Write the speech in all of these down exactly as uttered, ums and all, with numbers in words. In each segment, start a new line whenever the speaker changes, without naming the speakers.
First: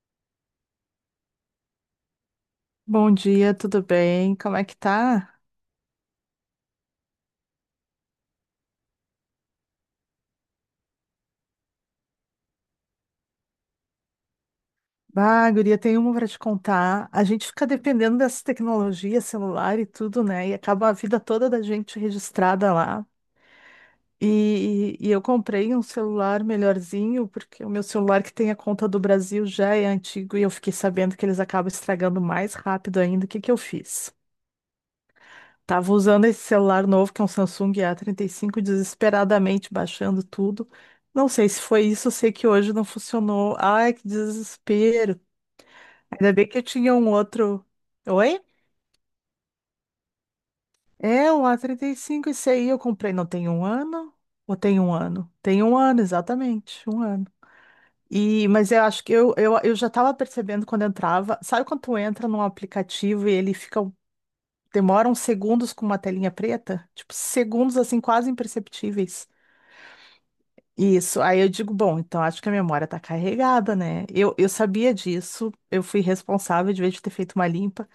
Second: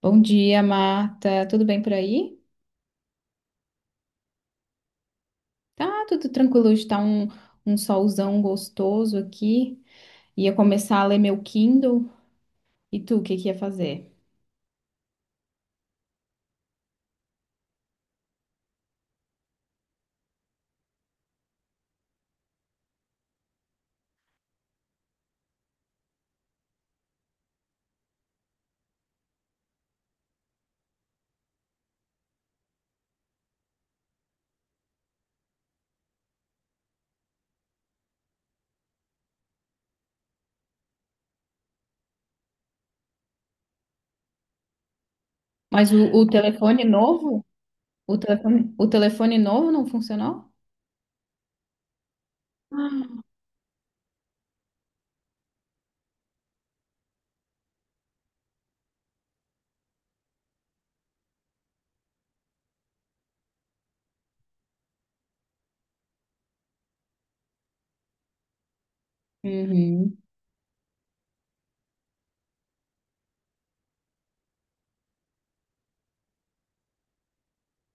Bom dia, Marta. Tudo bem por aí?
Bom dia, tudo bem? Como é que tá?
Tá tudo tranquilo. Hoje tá um, um solzão gostoso aqui. Ia começar a ler meu Kindle. E tu, o que que ia fazer?
Bah, guria, tem uma para te contar. A gente fica dependendo dessa tecnologia, celular e tudo, né? E acaba a vida toda da gente registrada lá. E, e e eu comprei um celular melhorzinho, porque o meu celular que tem a conta do Brasil já é antigo e eu fiquei sabendo que eles acabam estragando mais rápido ainda. O que que eu fiz? Tava usando esse celular novo, que é um Samsung A trinta e cinco, desesperadamente baixando tudo. Não sei se foi isso, eu sei que hoje não funcionou. Ai, que desespero.
Mas o, o
Ainda bem que eu
telefone
tinha um
novo?
outro.
O
Oi?
telefone, o telefone novo não funcionou?
É, um A trinta e cinco, esse aí eu comprei,
Ah.
não tem um ano? Ou tem um ano? Tem um ano, exatamente, um ano. E, mas eu acho que eu, eu, eu já estava percebendo quando entrava. Sabe quando tu entra num aplicativo e ele fica, um, demora uns segundos com uma telinha preta? Tipo, segundos assim, quase imperceptíveis.
Uhum.
Isso, aí eu digo, bom, então acho que a memória tá carregada, né? Eu, eu sabia disso, eu fui responsável de vez de ter feito uma limpa,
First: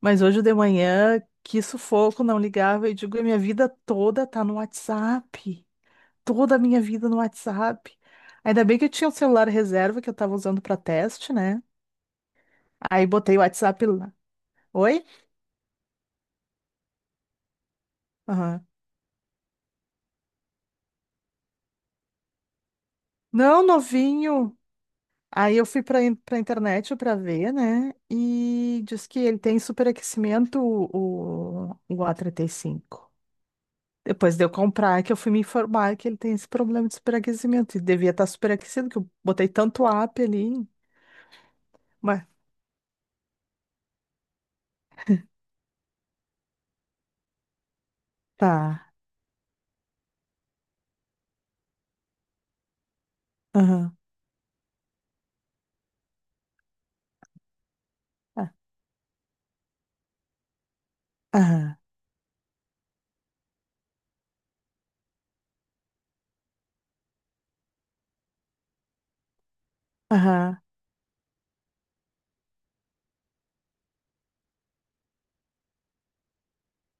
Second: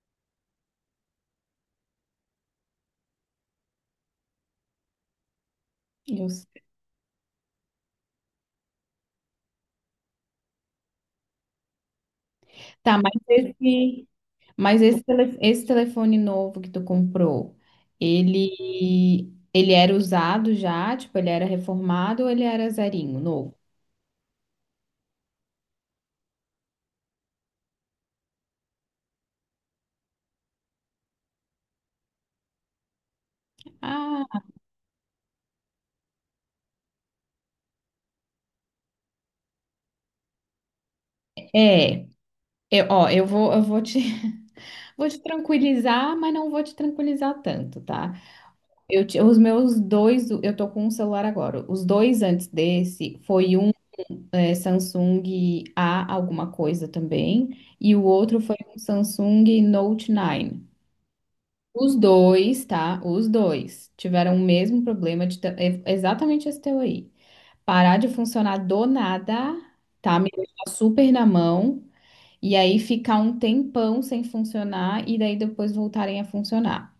mas hoje de manhã, que sufoco, não ligava, eu digo, a minha vida toda tá no WhatsApp,
Eu
toda a
sei.
minha vida no WhatsApp. Ainda bem que eu tinha um celular reserva que eu tava usando pra teste, né?
Tá,
Aí
mas
botei o WhatsApp
esse,
lá.
mas esse,
Oi?
tele- esse telefone novo que tu comprou,
Aham.
ele, ele era usado já? Tipo, ele era reformado ou ele era zerinho, novo?
Não, novinho. Aí eu fui para para internet para ver, né? E diz que ele tem superaquecimento o, o A trinta e cinco. E cinco. Depois
Ah,
de eu comprar, que eu fui me informar que ele tem esse problema de superaquecimento. E devia estar superaquecido, que eu botei tanto app ali.
é.
Mas
Eu, ó, eu vou, eu vou te, vou te tranquilizar, mas não vou te tranquilizar tanto, tá?
tá.
Eu, ti- os meus dois, eu tô com um celular agora. Os dois antes desse foi um
Aham.
é, Samsung A alguma coisa também, e o outro
ah,
foi um Samsung Note nove.
Aham.
Os dois, tá? Os dois tiveram o mesmo problema de ta- é exatamente esse teu aí. Parar de funcionar do nada, tá? Me
Aham.
deixar super na mão. E aí ficar um tempão sem funcionar e daí depois voltarem a funcionar.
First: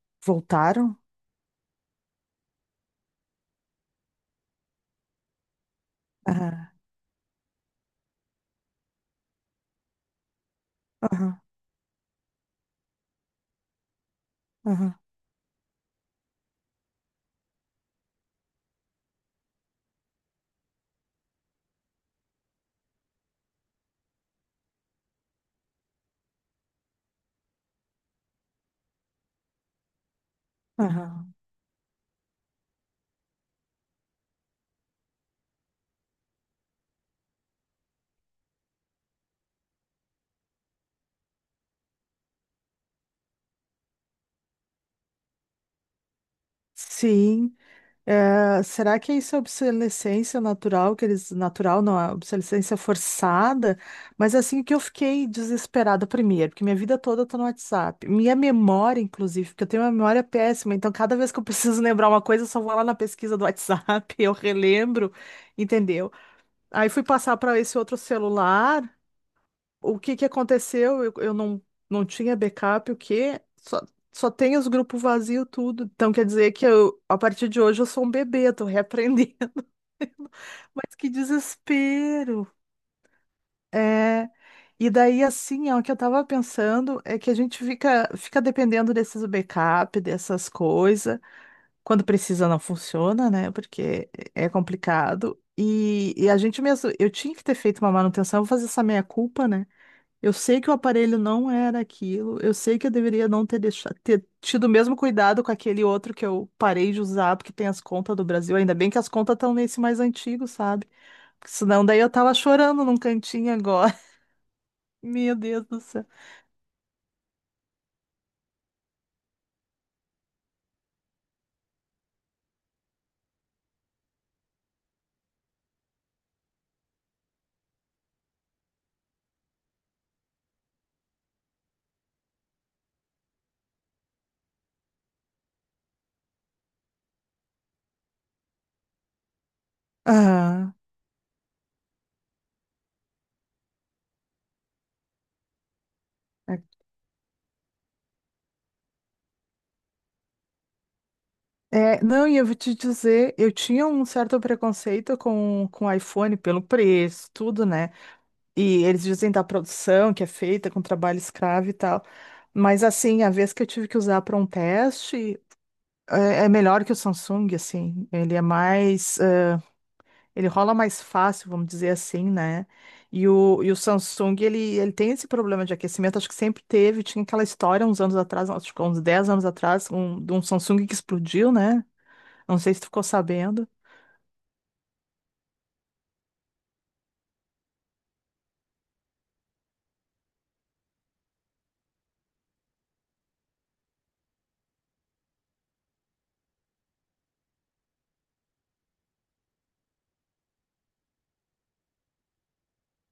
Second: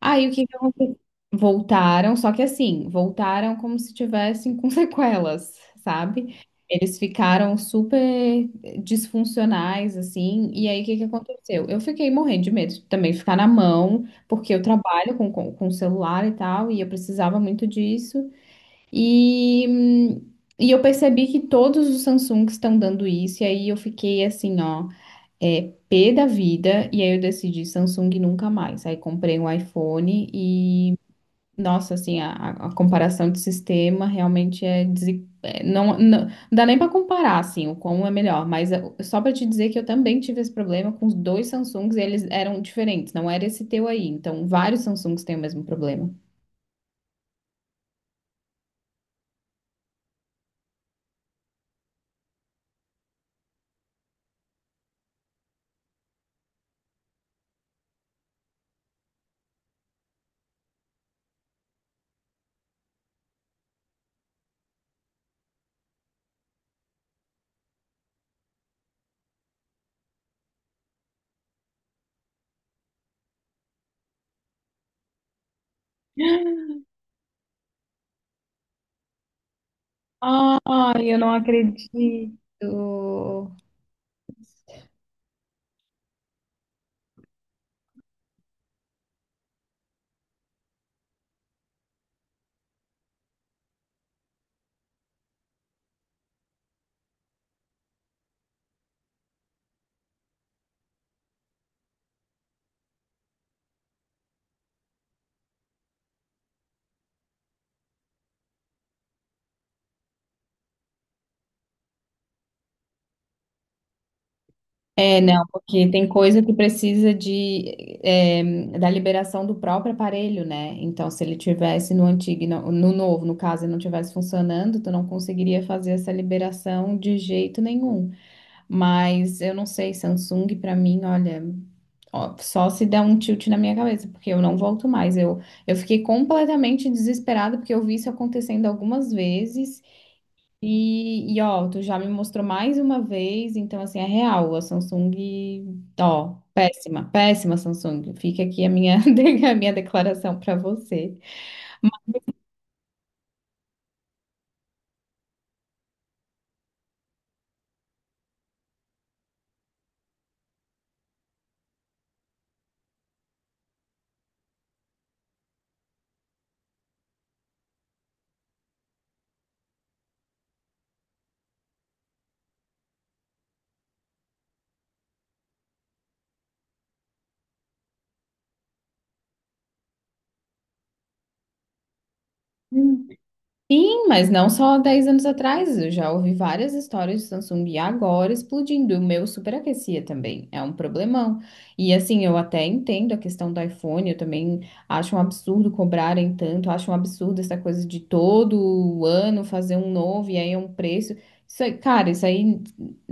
Aí o que que aconteceu?
Voltaram?
Voltaram, só que assim, voltaram como se tivessem com sequelas, sabe?
Aham.
Eles ficaram super disfuncionais, assim, e aí o que que
Aham.
aconteceu? Eu fiquei morrendo de medo de também ficar na mão, porque eu
Aham.
trabalho com, com, com celular e tal, e eu precisava muito disso. E, hum, e eu percebi que todos os Samsungs estão dando isso, e aí eu fiquei assim, ó. É P da vida, e aí eu decidi Samsung nunca mais. Aí comprei um iPhone e,
Aham.
nossa, assim, a, a- a comparação de sistema realmente é, desi- é, não, não, não dá nem para comparar, assim, o qual é melhor, mas é, só para te dizer que eu também tive esse problema com os dois Samsungs e eles eram diferentes, não era esse teu aí. Então, vários Samsungs têm o mesmo problema.
Sim. É, será que é isso é obsolescência natural, que eles, natural não, é obsolescência forçada? Mas assim que eu fiquei desesperada primeiro, porque minha vida toda eu tô no WhatsApp. Minha memória, inclusive, porque eu tenho uma memória péssima, então cada vez que eu preciso lembrar uma coisa, eu só vou lá na pesquisa do WhatsApp, eu relembro, entendeu? Aí fui passar para esse outro celular, o que que aconteceu? Eu, eu não, não tinha backup, o quê? Só, só tem os grupos vazios, tudo. Então quer dizer que eu, a partir de hoje eu sou um bebê, tô reaprendendo. Mas
Ai,
que
eu não acredito.
desespero. É. E daí, assim, ó, o que eu tava pensando é que a gente fica, fica dependendo desses backup, dessas coisas. Quando precisa, não funciona, né? Porque é complicado. E, e a gente mesmo, eu tinha que ter feito uma manutenção, vou fazer essa meia-culpa, né? Eu sei que o aparelho não era aquilo, eu sei que eu deveria não ter deixado, ter tido o mesmo cuidado com aquele outro que eu parei de usar, porque tem as contas do Brasil. Ainda bem que as contas estão nesse mais antigo, sabe? Porque senão daí eu tava chorando num cantinho agora.
É,
Meu
não,
Deus do
porque
céu.
tem coisa que precisa de, eh, da liberação do próprio aparelho, né? Então, se ele tivesse no antigo, e não- no novo, no caso, ele não tivesse funcionando, tu não conseguiria fazer essa liberação de jeito nenhum. Mas eu não sei, Samsung, pra mim, olha, ó, só se der um tilt na minha cabeça, porque eu não volto mais. Eu, eu fiquei completamente desesperada porque eu vi isso acontecendo algumas vezes.
Ah,
E, e, ó, tu já me mostrou mais uma vez, então assim, é real, a Samsung, ó,
é,
péssima, péssima Samsung. Fica aqui a minha, a minha declaração para você.
é, não, e eu vou te dizer, eu tinha um certo preconceito com, com o iPhone pelo preço, tudo, né? E eles dizem da produção que é feita com trabalho escravo e tal. Mas assim, a vez que eu tive que usar para um teste. É é melhor que o Samsung, assim. Ele é mais, eh, ele rola mais fácil, vamos dizer assim, né? E o, e o Samsung, ele, ele tem esse problema de aquecimento, acho que sempre teve. Tinha aquela história uns anos atrás, acho que uns dez anos atrás, um, de um Samsung que explodiu, né? Não sei se tu ficou sabendo.
Sim, mas não só dez anos atrás, eu já ouvi várias histórias de Samsung e agora explodindo. O meu superaquecia também, é um problemão. E assim, eu até entendo a questão do iPhone, eu também acho um absurdo cobrarem tanto, acho um absurdo essa coisa de todo ano fazer um novo e aí é um preço. Isso aí, cara, isso aí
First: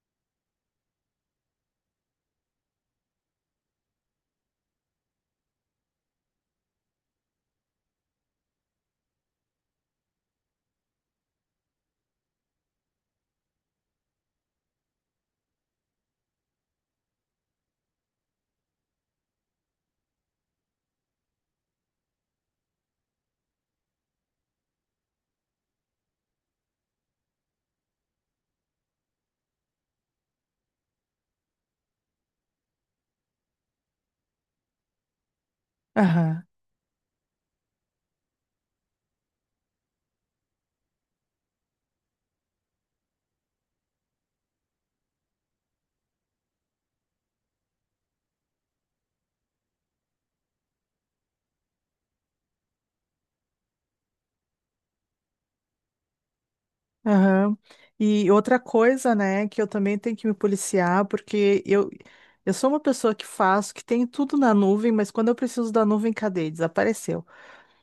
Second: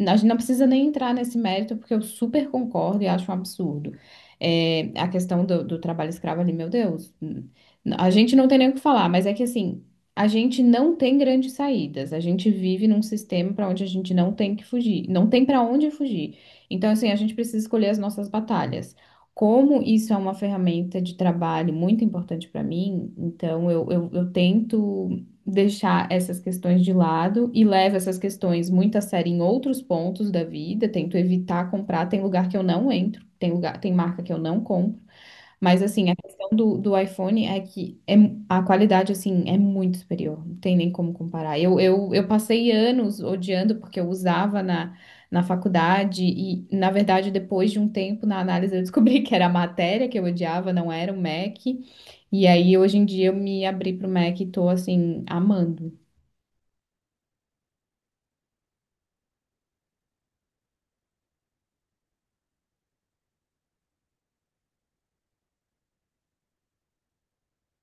a gente não precisa nem entrar nesse mérito, porque eu super concordo e acho um absurdo. É, a questão do, do trabalho escravo ali, meu Deus. A gente não tem nem o que falar, mas é que assim, a gente não tem grandes saídas. A gente vive num sistema para onde a gente não tem que fugir, não tem para onde fugir. Então, assim, a gente precisa escolher as nossas batalhas. Como isso é uma ferramenta de trabalho muito importante para mim, então eu, eu, eu tento deixar essas questões de lado e levo essas questões muito a sério em outros pontos da vida, tento evitar comprar. Tem lugar que eu não entro, tem lugar, tem marca que eu não compro. Mas assim, a
Aham,
questão do, do iPhone é que é, a qualidade assim é muito superior, não tem nem como comparar. Eu, eu, eu passei anos odiando porque eu usava na, na faculdade e, na verdade, depois de um tempo na análise eu descobri que era a matéria que eu odiava, não era o Mac. E aí hoje em dia eu me abri pro Mac e tô assim amando.
aham. E outra coisa, né, que eu também tenho que me policiar, porque eu, eu sou uma pessoa que faço, que tem tudo na nuvem, mas quando eu preciso da nuvem, cadê? Desapareceu.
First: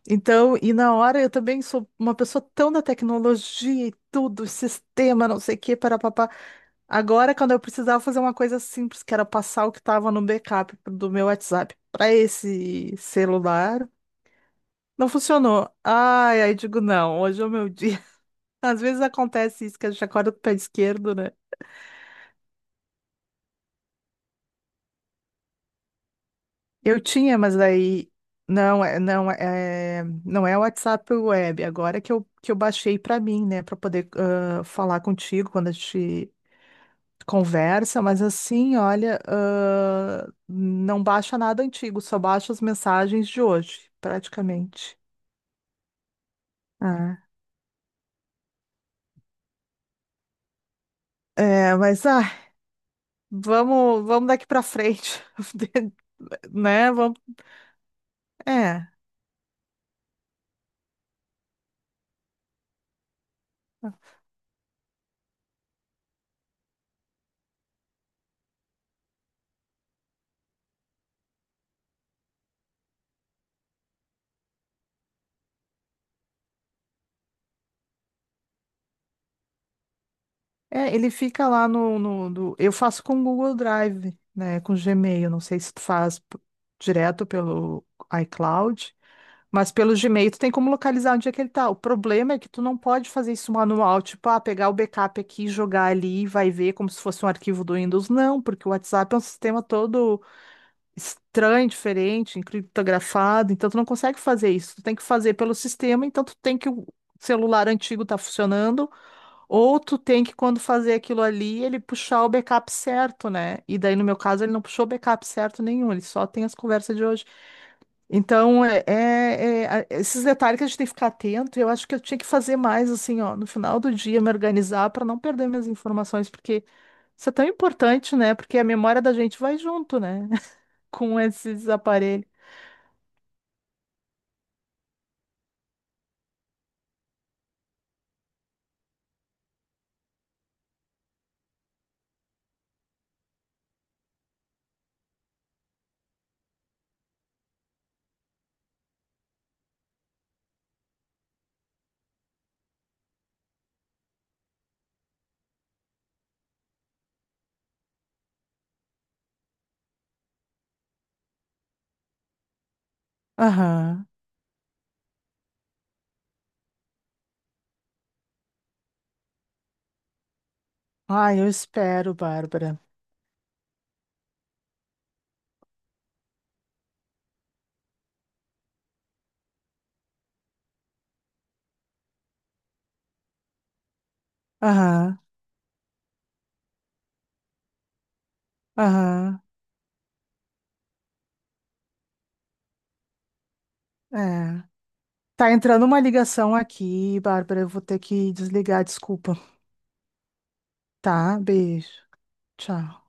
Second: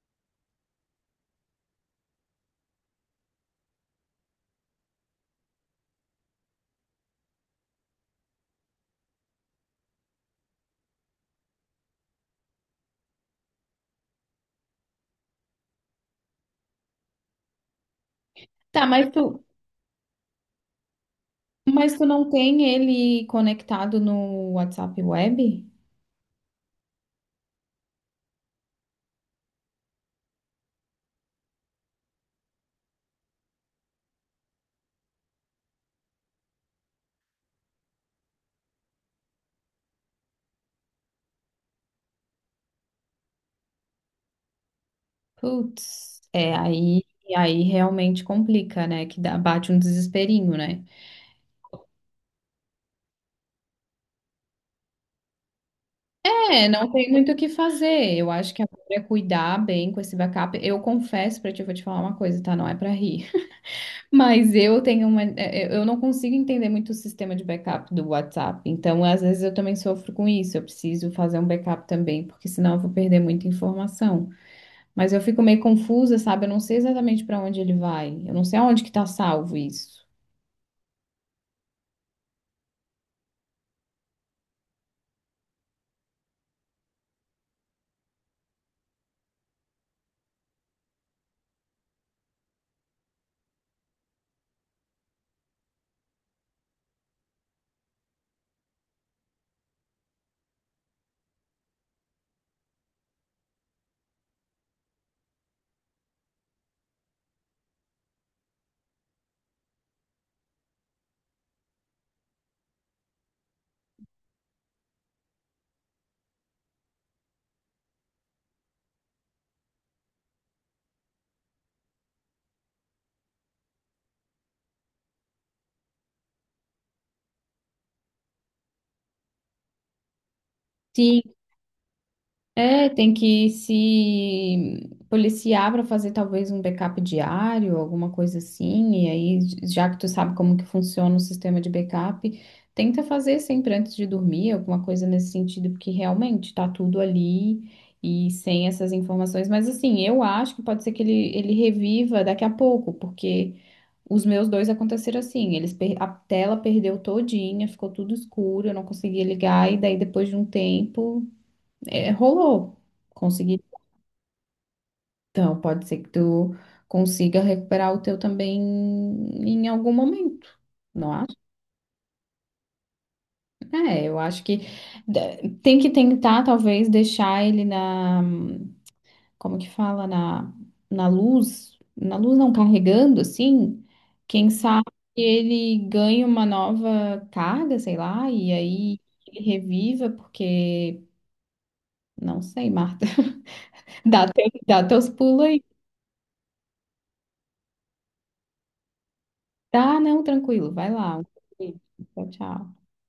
Então, e na hora eu também sou uma pessoa tão da tecnologia e tudo, sistema, não sei o que, papá. Agora, quando eu precisava fazer uma coisa simples, que era passar o que estava no backup do meu WhatsApp para esse celular, não funcionou. Ai, aí digo, não, hoje é o meu dia. Às
Tá,
vezes
mas tu,
acontece isso, que a gente acorda com o pé esquerdo, né?
mas tu não tem ele conectado no WhatsApp Web?
Eu tinha, mas daí não é, não é, não é o WhatsApp Web, agora que eu, que eu baixei para mim, né, para poder ah, falar contigo quando a gente conversa, mas assim, olha, ah, não baixa nada antigo, só baixa as mensagens de hoje, praticamente.
Putz, é, aí,
Ah.
aí realmente complica, né? Que dá, bate um desesperinho, né?
É, mas ah, vamos, vamos daqui para frente,
É, não
né?
tem
Vamos,
muito o que fazer. Eu acho que agora
é.
é cuidar bem com esse backup. Eu confesso pra ti, eu vou te falar uma coisa, tá? Não é pra rir. Mas eu tenho uma. é, é, Eu não consigo entender muito o sistema de backup do WhatsApp. Então, às vezes, eu também sofro com isso. Eu preciso fazer um backup também, porque senão eu vou perder muita informação. Mas eu fico meio confusa, sabe? Eu não sei exatamente pra onde ele vai. Eu não sei aonde que tá salvo isso.
É, ele fica lá no, no, no- eu faço com o Google Drive, né? Com Gmail. Não sei se tu faz p- direto pelo iCloud, mas pelo Gmail tu tem como localizar onde é que ele tá. O problema é que tu não pode fazer isso manual, tipo, ah, pegar o backup aqui, jogar ali e vai ver como se fosse um arquivo do Windows. Não, porque o WhatsApp é um sistema todo estranho, diferente, encriptografado, então tu não consegue fazer isso. Tu tem que fazer pelo sistema, então tu tem que o celular antigo tá funcionando. Ou tu tem que, quando fazer aquilo ali, ele puxar o backup certo, né? E daí, no meu caso, ele não puxou backup certo nenhum, ele só tem as conversas de hoje. Então, é, é- é- a- esses detalhes que a gente tem que ficar atento, eu acho que eu tinha que fazer mais, assim, ó, no final do dia, me organizar para não perder minhas informações, porque isso é tão importante, né? Porque a memória da gente vai junto, né? Com
Sim.
esses aparelhos.
É, tem que se policiar para fazer talvez um backup diário, alguma coisa assim. E aí, já que tu sabe como que funciona o sistema de backup, tenta fazer sempre antes de dormir, alguma coisa nesse sentido, porque realmente tá tudo ali e sem essas informações. Mas assim, eu acho que pode ser que ele, ele reviva daqui a pouco, porque os meus dois aconteceram assim. Eles per- a tela perdeu todinha, ficou tudo escuro, eu não conseguia ligar, e daí depois de um tempo. É, rolou. Consegui.
Aham.
Então, pode ser que tu consiga recuperar o teu também em algum momento, não
Ah,
acho?
eu espero, Bárbara.
É, eu acho que de- tem que tentar, talvez, deixar ele na, como que fala, na, na, luz, na luz não carregando, assim, quem sabe
Aham,
ele ganhe uma nova carga, sei lá, e aí ele
aham.
reviva, porque, não sei, Marta, dá, teu-
É.
dá teus pulos
Tá
aí.
entrando uma ligação aqui, Bárbara. Eu vou ter que desligar, desculpa.
Tá, não, tranquilo, vai lá.
Tá, beijo.
Tchau, tchau.
Tchau.